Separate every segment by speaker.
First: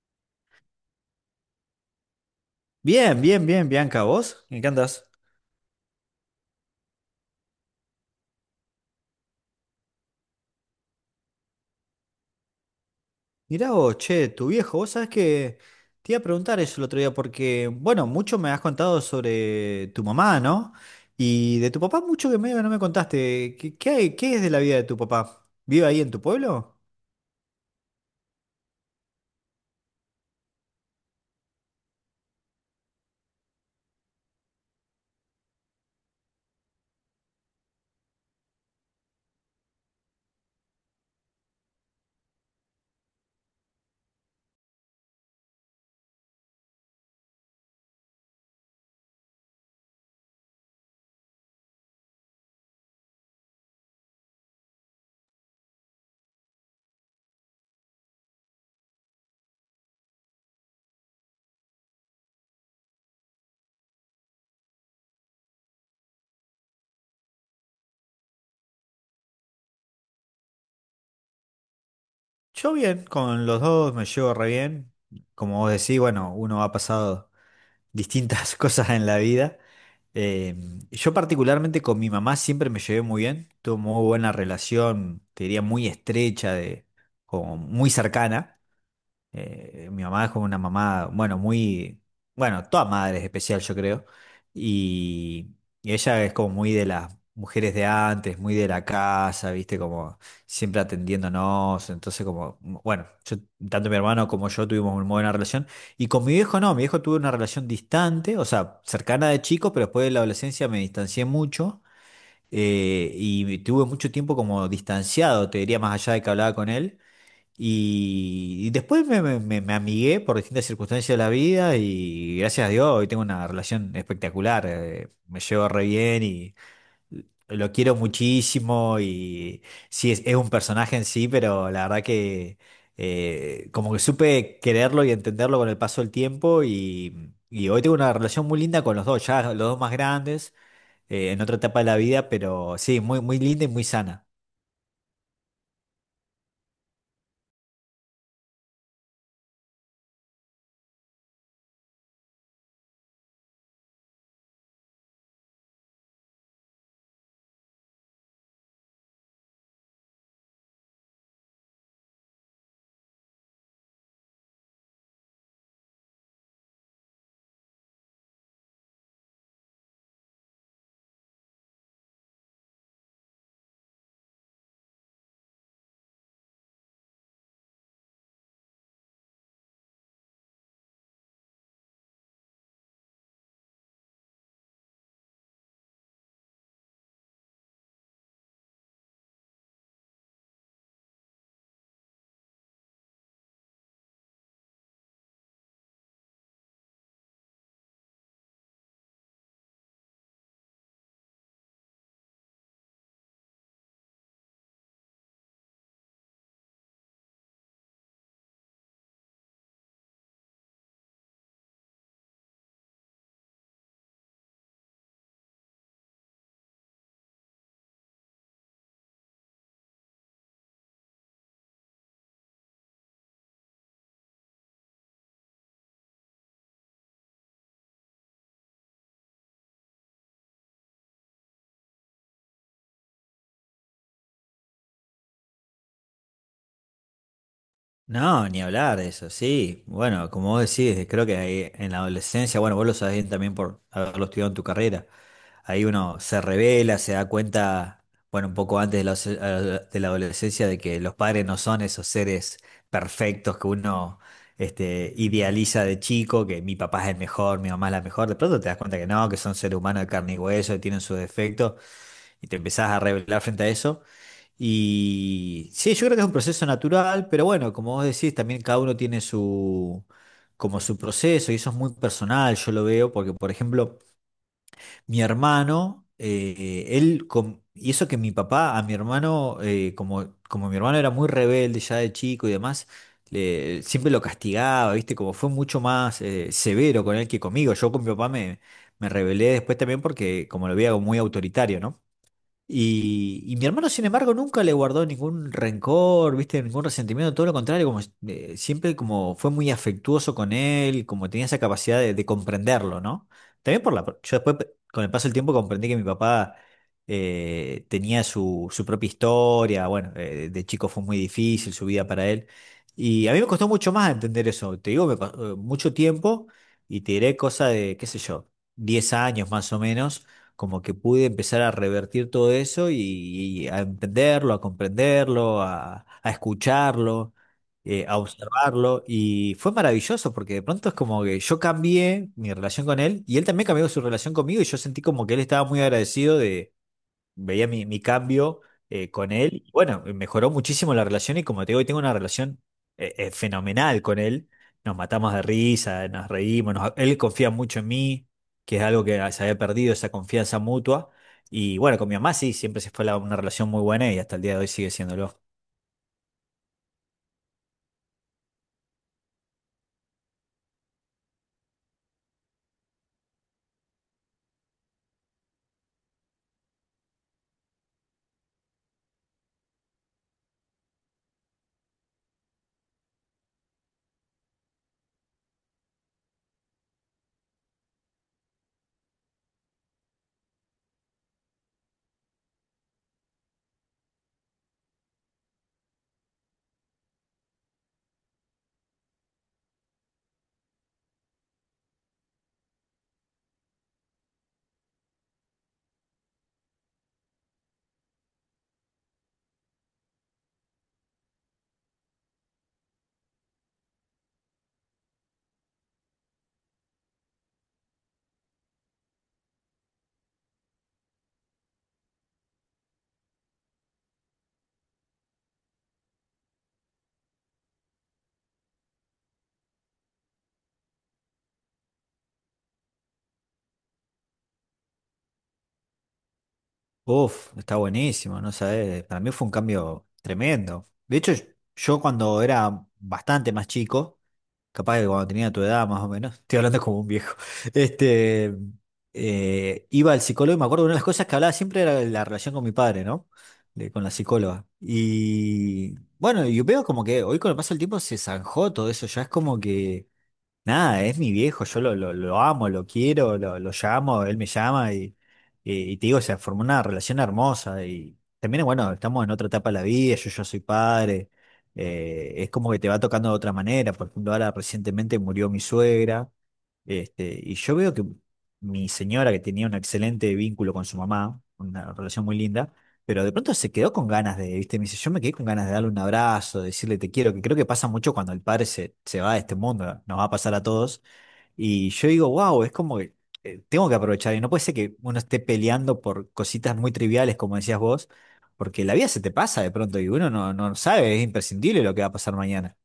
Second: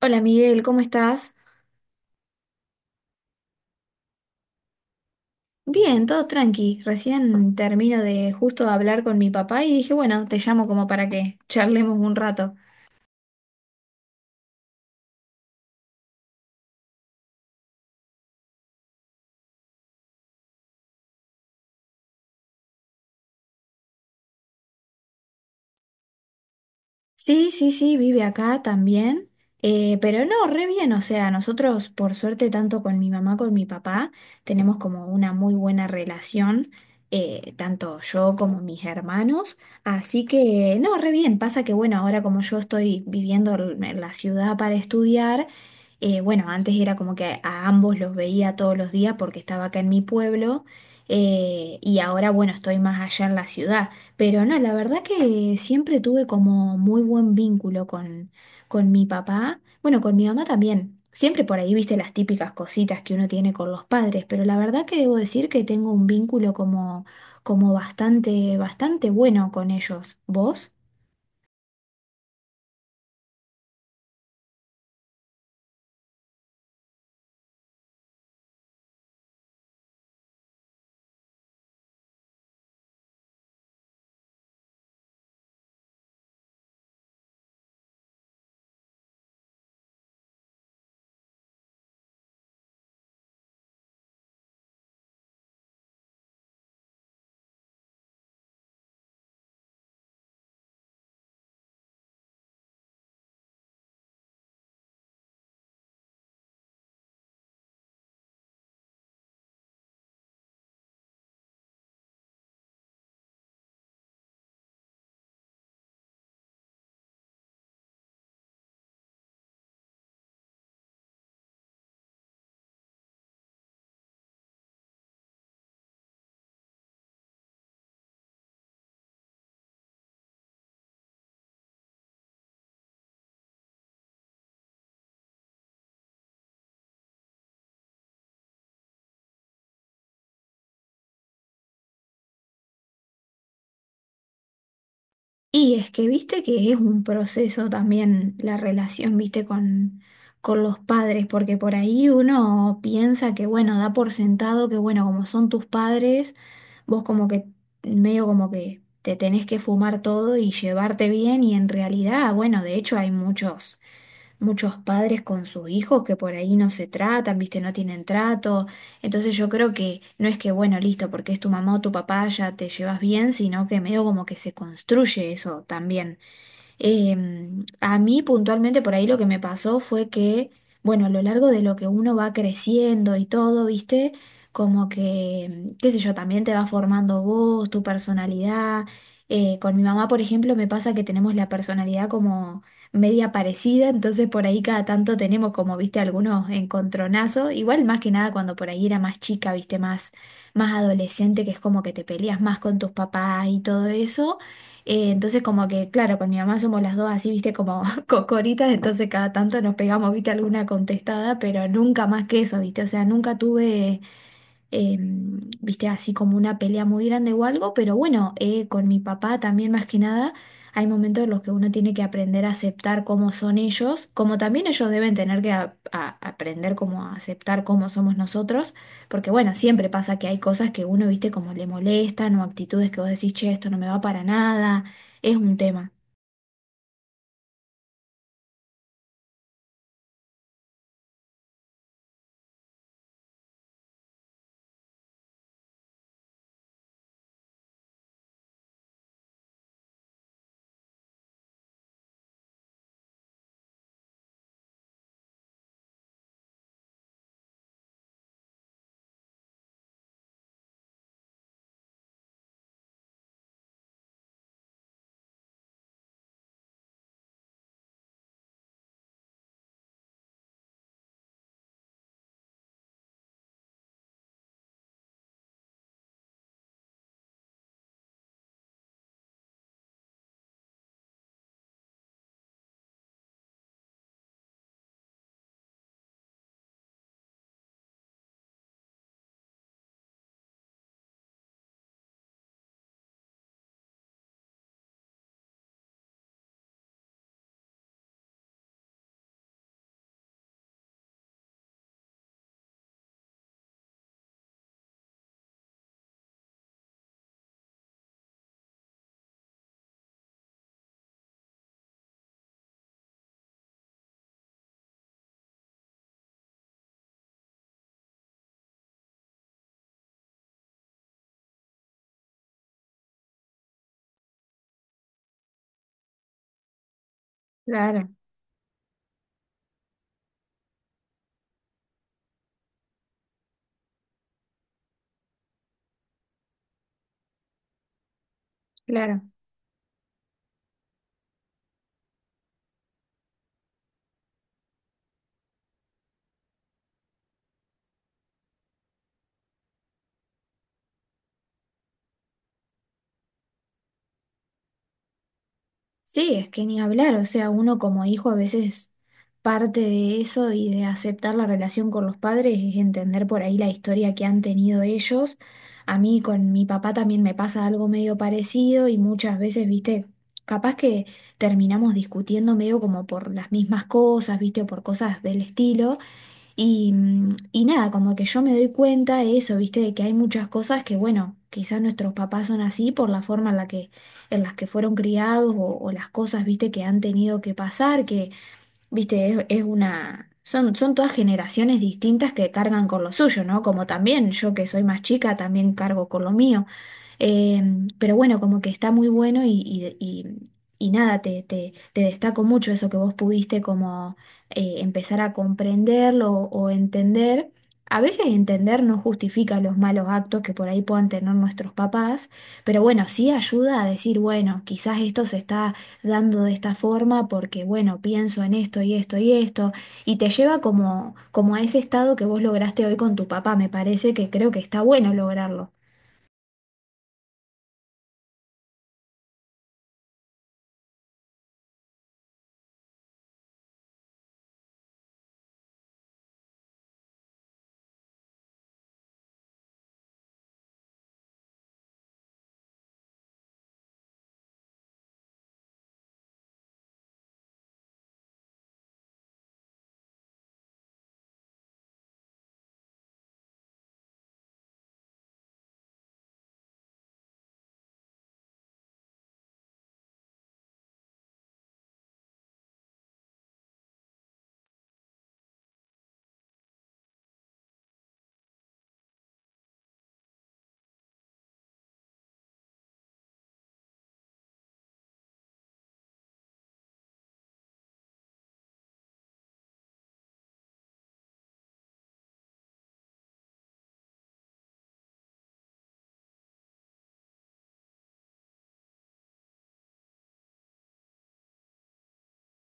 Speaker 1: Hola Miguel, ¿cómo estás?
Speaker 2: Bien, bien, bien, Bianca, ¿vos? ¿En qué andás?
Speaker 1: Bien, todo tranqui. Recién termino de justo hablar con mi papá y dije, bueno, te llamo como para que charlemos un rato.
Speaker 2: Mirá vos, che, tu viejo, vos sabés que te iba a preguntar eso el otro día porque, bueno, mucho me has contado sobre tu mamá, ¿no? Y de tu papá mucho que medio que no me contaste. ¿Qué es de la vida de tu papá? ¿Vive ahí en tu pueblo?
Speaker 1: Sí, sí, sí, vive acá también, pero no, re bien, o sea, nosotros por suerte tanto con mi mamá, con mi papá, tenemos como una muy buena relación, tanto yo como mis hermanos, así que no, re bien, pasa que bueno, ahora como yo estoy viviendo en la ciudad para estudiar, bueno, antes era como que a ambos los veía todos los días porque estaba acá en mi pueblo, y ahora bueno, estoy más allá en la ciudad. Pero no, la verdad que siempre tuve como muy buen vínculo con mi papá, bueno, con mi mamá también. Siempre por ahí viste las típicas cositas que uno tiene con los padres, pero la verdad que debo decir que tengo un vínculo como, como bastante, bastante bueno con ellos. ¿Vos?
Speaker 2: Yo bien, con los dos me llevo re bien. Como vos decís, bueno, uno ha pasado distintas cosas en la vida. Eh, yo particularmente con mi mamá siempre me llevé muy bien, tuve muy buena relación, te diría muy estrecha, como muy cercana. Mi mamá es como una mamá, bueno, bueno, toda madre es especial, yo creo. Y, y ella es como muy de las mujeres de antes, muy de la casa, viste, como siempre atendiéndonos. Entonces, como, bueno, tanto mi hermano como yo tuvimos una buena relación. Y con mi viejo no, mi viejo tuvo una relación distante, o sea, cercana de chico, pero después de la adolescencia me distancié mucho. Y tuve mucho tiempo como distanciado, te diría, más allá de que hablaba con él. Y después me amigué por distintas circunstancias de la vida y gracias a Dios hoy tengo una relación espectacular. Me llevo re bien y lo quiero muchísimo y sí, es un personaje en sí, pero la verdad que como que supe quererlo y entenderlo con el paso del tiempo y hoy tengo una relación muy linda con los dos, ya los dos más grandes, en otra etapa de la vida, pero sí, muy, muy linda y muy sana.
Speaker 1: Y es que viste que es un proceso también la relación, viste, con los padres, porque por ahí uno piensa que, bueno, da por sentado que, bueno, como son tus padres, vos como que, medio como que te tenés que fumar todo y llevarte bien, y en realidad, bueno, de hecho hay muchos padres con sus hijos que por ahí no se tratan, viste, no tienen trato. Entonces yo creo que no es que, bueno, listo, porque es tu mamá o tu papá, ya te llevas bien, sino que medio como que se construye eso también. A mí puntualmente por ahí lo que me pasó fue que, bueno, a lo largo de lo que uno va creciendo y todo, ¿viste? Como que, qué sé yo, también te va formando vos, tu personalidad. Con mi mamá, por ejemplo, me pasa que tenemos la personalidad como media parecida, entonces por ahí cada tanto tenemos como, viste, algunos encontronazos, igual más que nada cuando por ahí era más chica, viste, más, más adolescente, que es como que te peleas más con tus papás y todo eso. Entonces como que, claro, con mi mamá somos las dos así, viste, como cocoritas, entonces cada tanto nos pegamos, viste, alguna contestada, pero nunca más que eso, viste, o sea, nunca tuve eh, viste, así como una pelea muy grande o algo, pero bueno, con mi papá también más que nada, hay momentos en los que uno tiene que aprender a aceptar cómo son ellos, como también ellos deben tener que aprender cómo a aceptar cómo somos nosotros, porque bueno, siempre pasa que hay cosas que uno, viste, como le molestan o actitudes que vos decís, che, esto no me va para nada, es un tema.
Speaker 2: No, ni hablar de eso, sí. Bueno, como vos decís, creo que ahí en la adolescencia, bueno, vos lo sabés bien también por haberlo estudiado en tu carrera, ahí uno se revela, se da cuenta, bueno, un poco antes de la adolescencia, de que los padres no son esos seres perfectos que uno idealiza de chico, que mi papá es el mejor, mi mamá es la mejor, de pronto te das cuenta que no, que son seres humanos de carne y hueso, que tienen sus defectos, y te empezás a revelar frente a eso. Y sí, yo creo que es un proceso natural, pero bueno, como vos decís, también cada uno tiene su, como su proceso y eso es muy personal, yo lo veo, porque por ejemplo, mi hermano, y eso que mi papá a mi hermano, como mi hermano era muy rebelde ya de chico y demás, siempre lo castigaba, ¿viste? Como fue mucho más severo con él que conmigo. Yo con mi papá me rebelé después también porque como lo veía como muy autoritario, ¿no? Y mi hermano, sin embargo, nunca le guardó ningún rencor, ¿viste? Ningún resentimiento, todo lo contrario, como siempre como fue muy afectuoso con él, como tenía esa capacidad de comprenderlo, ¿no? También por la... Yo después, con el paso del tiempo, comprendí que mi papá tenía su propia historia, bueno, de chico fue muy difícil su vida para él, y a mí me costó mucho más entender eso, te digo, mucho tiempo, y te diré cosa de, qué sé yo, 10 años más o menos como que pude empezar a revertir todo eso y a entenderlo, a comprenderlo, a escucharlo,
Speaker 1: Claro,
Speaker 2: a observarlo. Y fue maravilloso porque de pronto es como que yo cambié mi relación con él y él también cambió su relación conmigo y yo sentí como que él estaba muy agradecido, veía mi cambio
Speaker 1: claro.
Speaker 2: con él. Y bueno, mejoró muchísimo la relación y como te digo, hoy tengo una relación fenomenal con él. Nos matamos de risa, nos reímos, él confía mucho en mí, que es algo que se había perdido, esa confianza mutua. Y bueno, con mi mamá sí, siempre se fue una relación muy buena y hasta el día de hoy sigue siéndolo.
Speaker 1: Sí, es que ni hablar, o sea, uno como hijo a veces parte de eso y de aceptar la relación con los padres es entender por ahí la historia que han tenido ellos. A mí con mi papá también me pasa algo medio parecido y muchas veces, viste, capaz que terminamos discutiendo medio como por las mismas cosas, viste, o por cosas del estilo. Y, y nada, como que yo me doy cuenta de eso, ¿viste? De que hay muchas cosas que, bueno, quizás nuestros papás son así por la forma en la que, en las que fueron criados o las cosas, ¿viste? Que han tenido que pasar, que, viste, es una... Son, son todas generaciones distintas que cargan con lo suyo, ¿no? Como también yo que soy más chica, también cargo con lo mío. Eh, pero bueno, como que está muy bueno y, y nada, te destaco mucho eso que vos pudiste como empezar a comprenderlo o entender. A veces entender no justifica los malos actos que por ahí puedan tener nuestros papás, pero bueno, sí ayuda a decir, bueno, quizás esto se está dando de esta forma porque, bueno, pienso en esto y esto y esto, y te lleva como, como a ese estado que vos lograste hoy con tu papá, me parece que creo que está bueno lograrlo.
Speaker 2: Uf, está buenísimo, no sabes, para mí fue un cambio tremendo. De hecho, yo cuando era bastante más chico, capaz que cuando tenía tu edad más o menos, estoy hablando como un viejo, este, iba al psicólogo y me acuerdo una de las cosas que hablaba siempre era de la relación con mi padre, ¿no? De- con la psicóloga. Y bueno, yo veo como que hoy con el paso del tiempo se zanjó todo eso, ya es como que... Nada, es mi viejo, yo lo amo, lo quiero, lo llamo, él me llama y te digo, se formó una relación hermosa y también, bueno, estamos en otra etapa de la vida, yo ya soy padre, es como que te va tocando de otra manera, por ejemplo, ahora recientemente murió mi suegra, y yo veo que mi señora, que tenía un excelente vínculo con su mamá, una relación muy linda, pero de pronto se quedó con ganas de, ¿viste? Me dice, yo me quedé con ganas de darle un abrazo, de decirle te quiero, que creo que pasa mucho cuando el padre se va de este mundo, nos va a pasar a todos. Y yo digo, wow, es como que tengo que aprovechar, y no puede ser que uno esté peleando por cositas muy triviales, como decías vos, porque la vida se te pasa de pronto y uno no, no sabe, es imprescindible lo que va a pasar mañana.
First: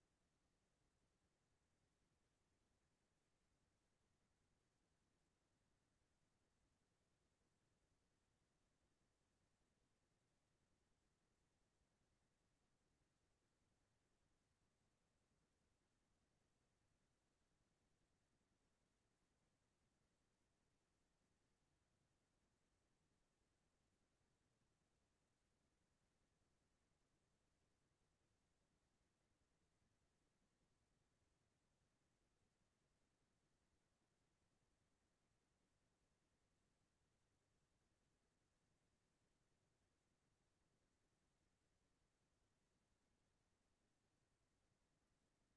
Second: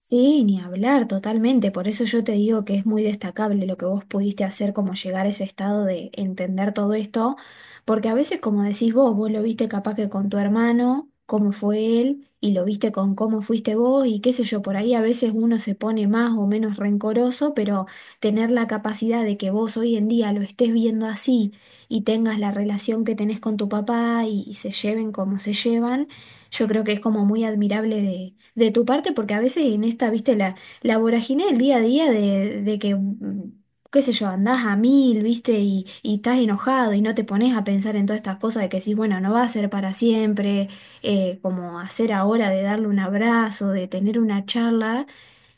Speaker 1: Sí, ni hablar totalmente, por eso yo te digo que es muy destacable lo que vos pudiste hacer, como llegar a ese estado de entender todo esto, porque a veces, como decís vos, vos lo viste capaz que con tu hermano, cómo fue él, y lo viste con cómo fuiste vos, y qué sé yo, por ahí a veces uno se pone más o menos rencoroso, pero tener la capacidad de que vos hoy en día lo estés viendo así y tengas la relación que tenés con tu papá y se lleven como se llevan. Yo creo que es como muy admirable de tu parte, porque a veces en esta, viste, la vorágine del día a día de que, qué sé yo, andás a mil, viste, y estás enojado y no te pones a pensar en todas estas cosas de que decís, bueno, no va a ser para siempre, como hacer ahora de darle un abrazo, de tener una charla,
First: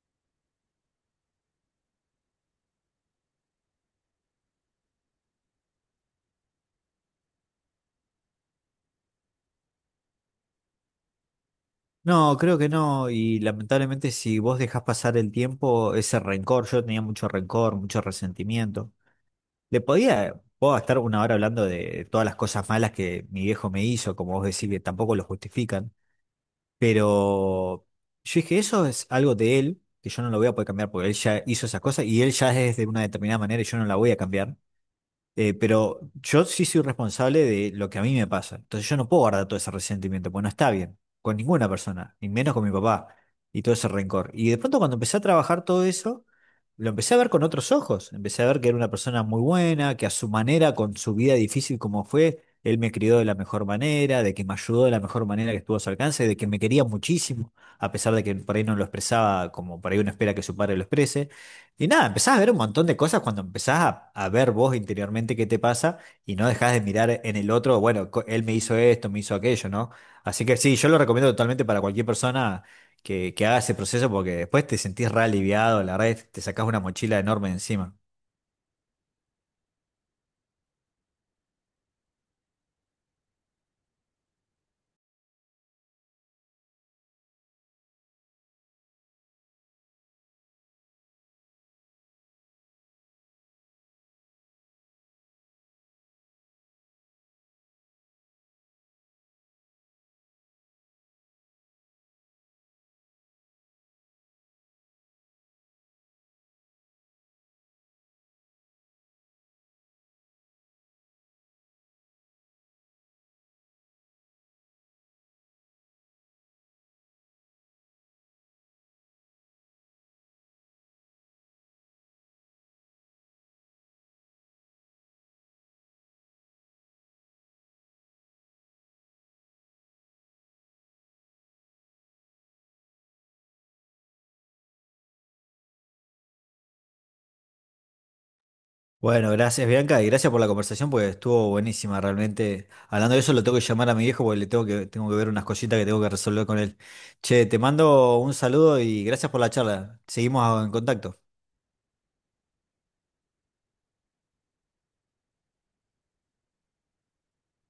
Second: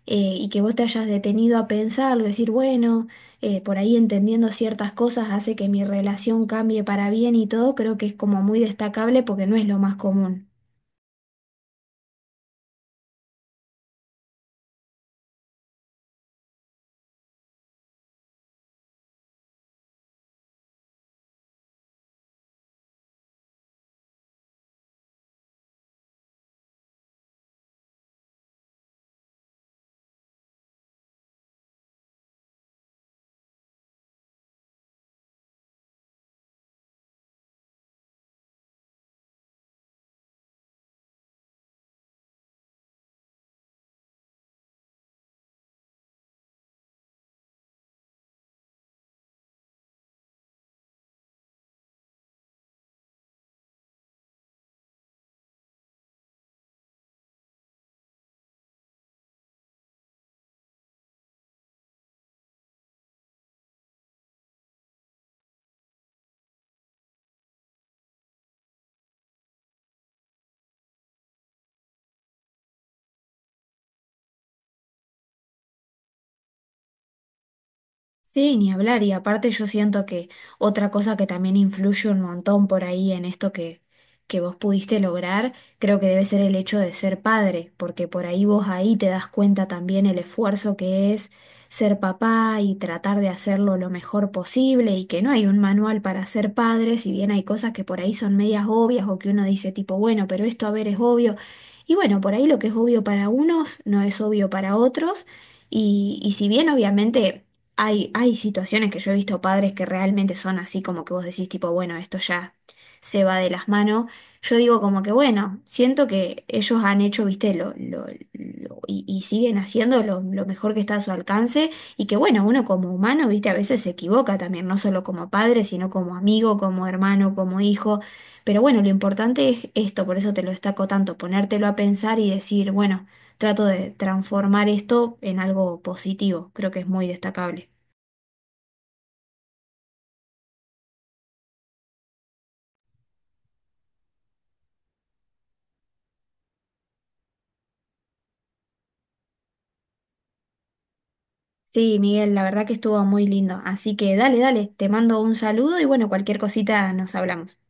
Speaker 1: y que vos te hayas detenido a pensarlo, decir, bueno, por ahí entendiendo ciertas cosas hace que mi relación cambie para bien y todo, creo que es como muy destacable porque no es lo más común.
Speaker 2: No, creo que no, y lamentablemente si vos dejás pasar el tiempo, ese rencor, yo tenía mucho rencor, mucho resentimiento. Le podía, puedo estar una hora hablando de todas las cosas malas que mi viejo me hizo, como vos decís, que tampoco lo justifican, pero yo dije, eso es algo de él, que yo no lo voy a poder cambiar porque él ya hizo esas cosas y él ya es de una determinada manera y yo no la voy a cambiar. Pero yo sí soy responsable de lo que a mí me pasa. Entonces yo no puedo guardar todo ese resentimiento, pues no está bien, con ninguna persona, ni menos con mi papá, y todo ese rencor. Y de pronto cuando empecé a trabajar todo eso, lo empecé a ver con otros ojos. Empecé a ver que era una persona muy buena, que a su manera, con su vida difícil como fue, él me crió de la mejor manera, de que me ayudó de la mejor manera que estuvo a su alcance, de que me quería muchísimo, a pesar de que por ahí no lo expresaba como por ahí uno espera que su padre lo exprese. Y nada, empezás a ver un montón de cosas cuando empezás a ver vos interiormente qué te pasa y no dejás de mirar en el otro, bueno, él me hizo esto, me hizo aquello, ¿no? Así que sí, yo lo recomiendo totalmente para cualquier persona que haga ese proceso porque después te sentís re aliviado, la verdad, es que te sacás una mochila enorme encima.
Speaker 1: Sí, ni hablar. Y aparte yo siento que otra cosa que también influye un montón por ahí en esto que vos pudiste lograr, creo que debe ser el hecho de ser padre, porque por ahí vos ahí te das cuenta también el esfuerzo que es ser papá y tratar de hacerlo lo mejor posible y que no hay un manual para ser padre, si bien hay cosas que por ahí son medias obvias o que uno dice tipo, bueno, pero esto a ver es obvio. Y bueno, por ahí lo que es obvio para unos no es obvio para otros. Y si bien obviamente... Hay situaciones que yo he visto padres que realmente son así como que vos decís tipo, bueno, esto ya se va de las manos. Yo digo como que bueno, siento que ellos han hecho, viste, y siguen haciendo lo mejor que está a su alcance y que bueno, uno como humano, viste, a veces se equivoca también, no solo como padre, sino como amigo, como hermano, como hijo. Pero bueno, lo importante es esto, por eso te lo destaco tanto, ponértelo a pensar y decir, bueno, trato de transformar esto en algo positivo, creo que es muy destacable.
Speaker 2: Bueno, gracias Bianca y gracias por la conversación porque estuvo buenísima realmente. Hablando de eso, lo tengo que llamar a mi viejo porque le tengo que ver unas cositas que tengo que resolver con él. Che, te mando un saludo y gracias por la charla. Seguimos en contacto.
Speaker 1: Sí, Miguel, la verdad que estuvo muy lindo. Así que dale, dale, te mando un saludo y bueno, cualquier cosita nos hablamos.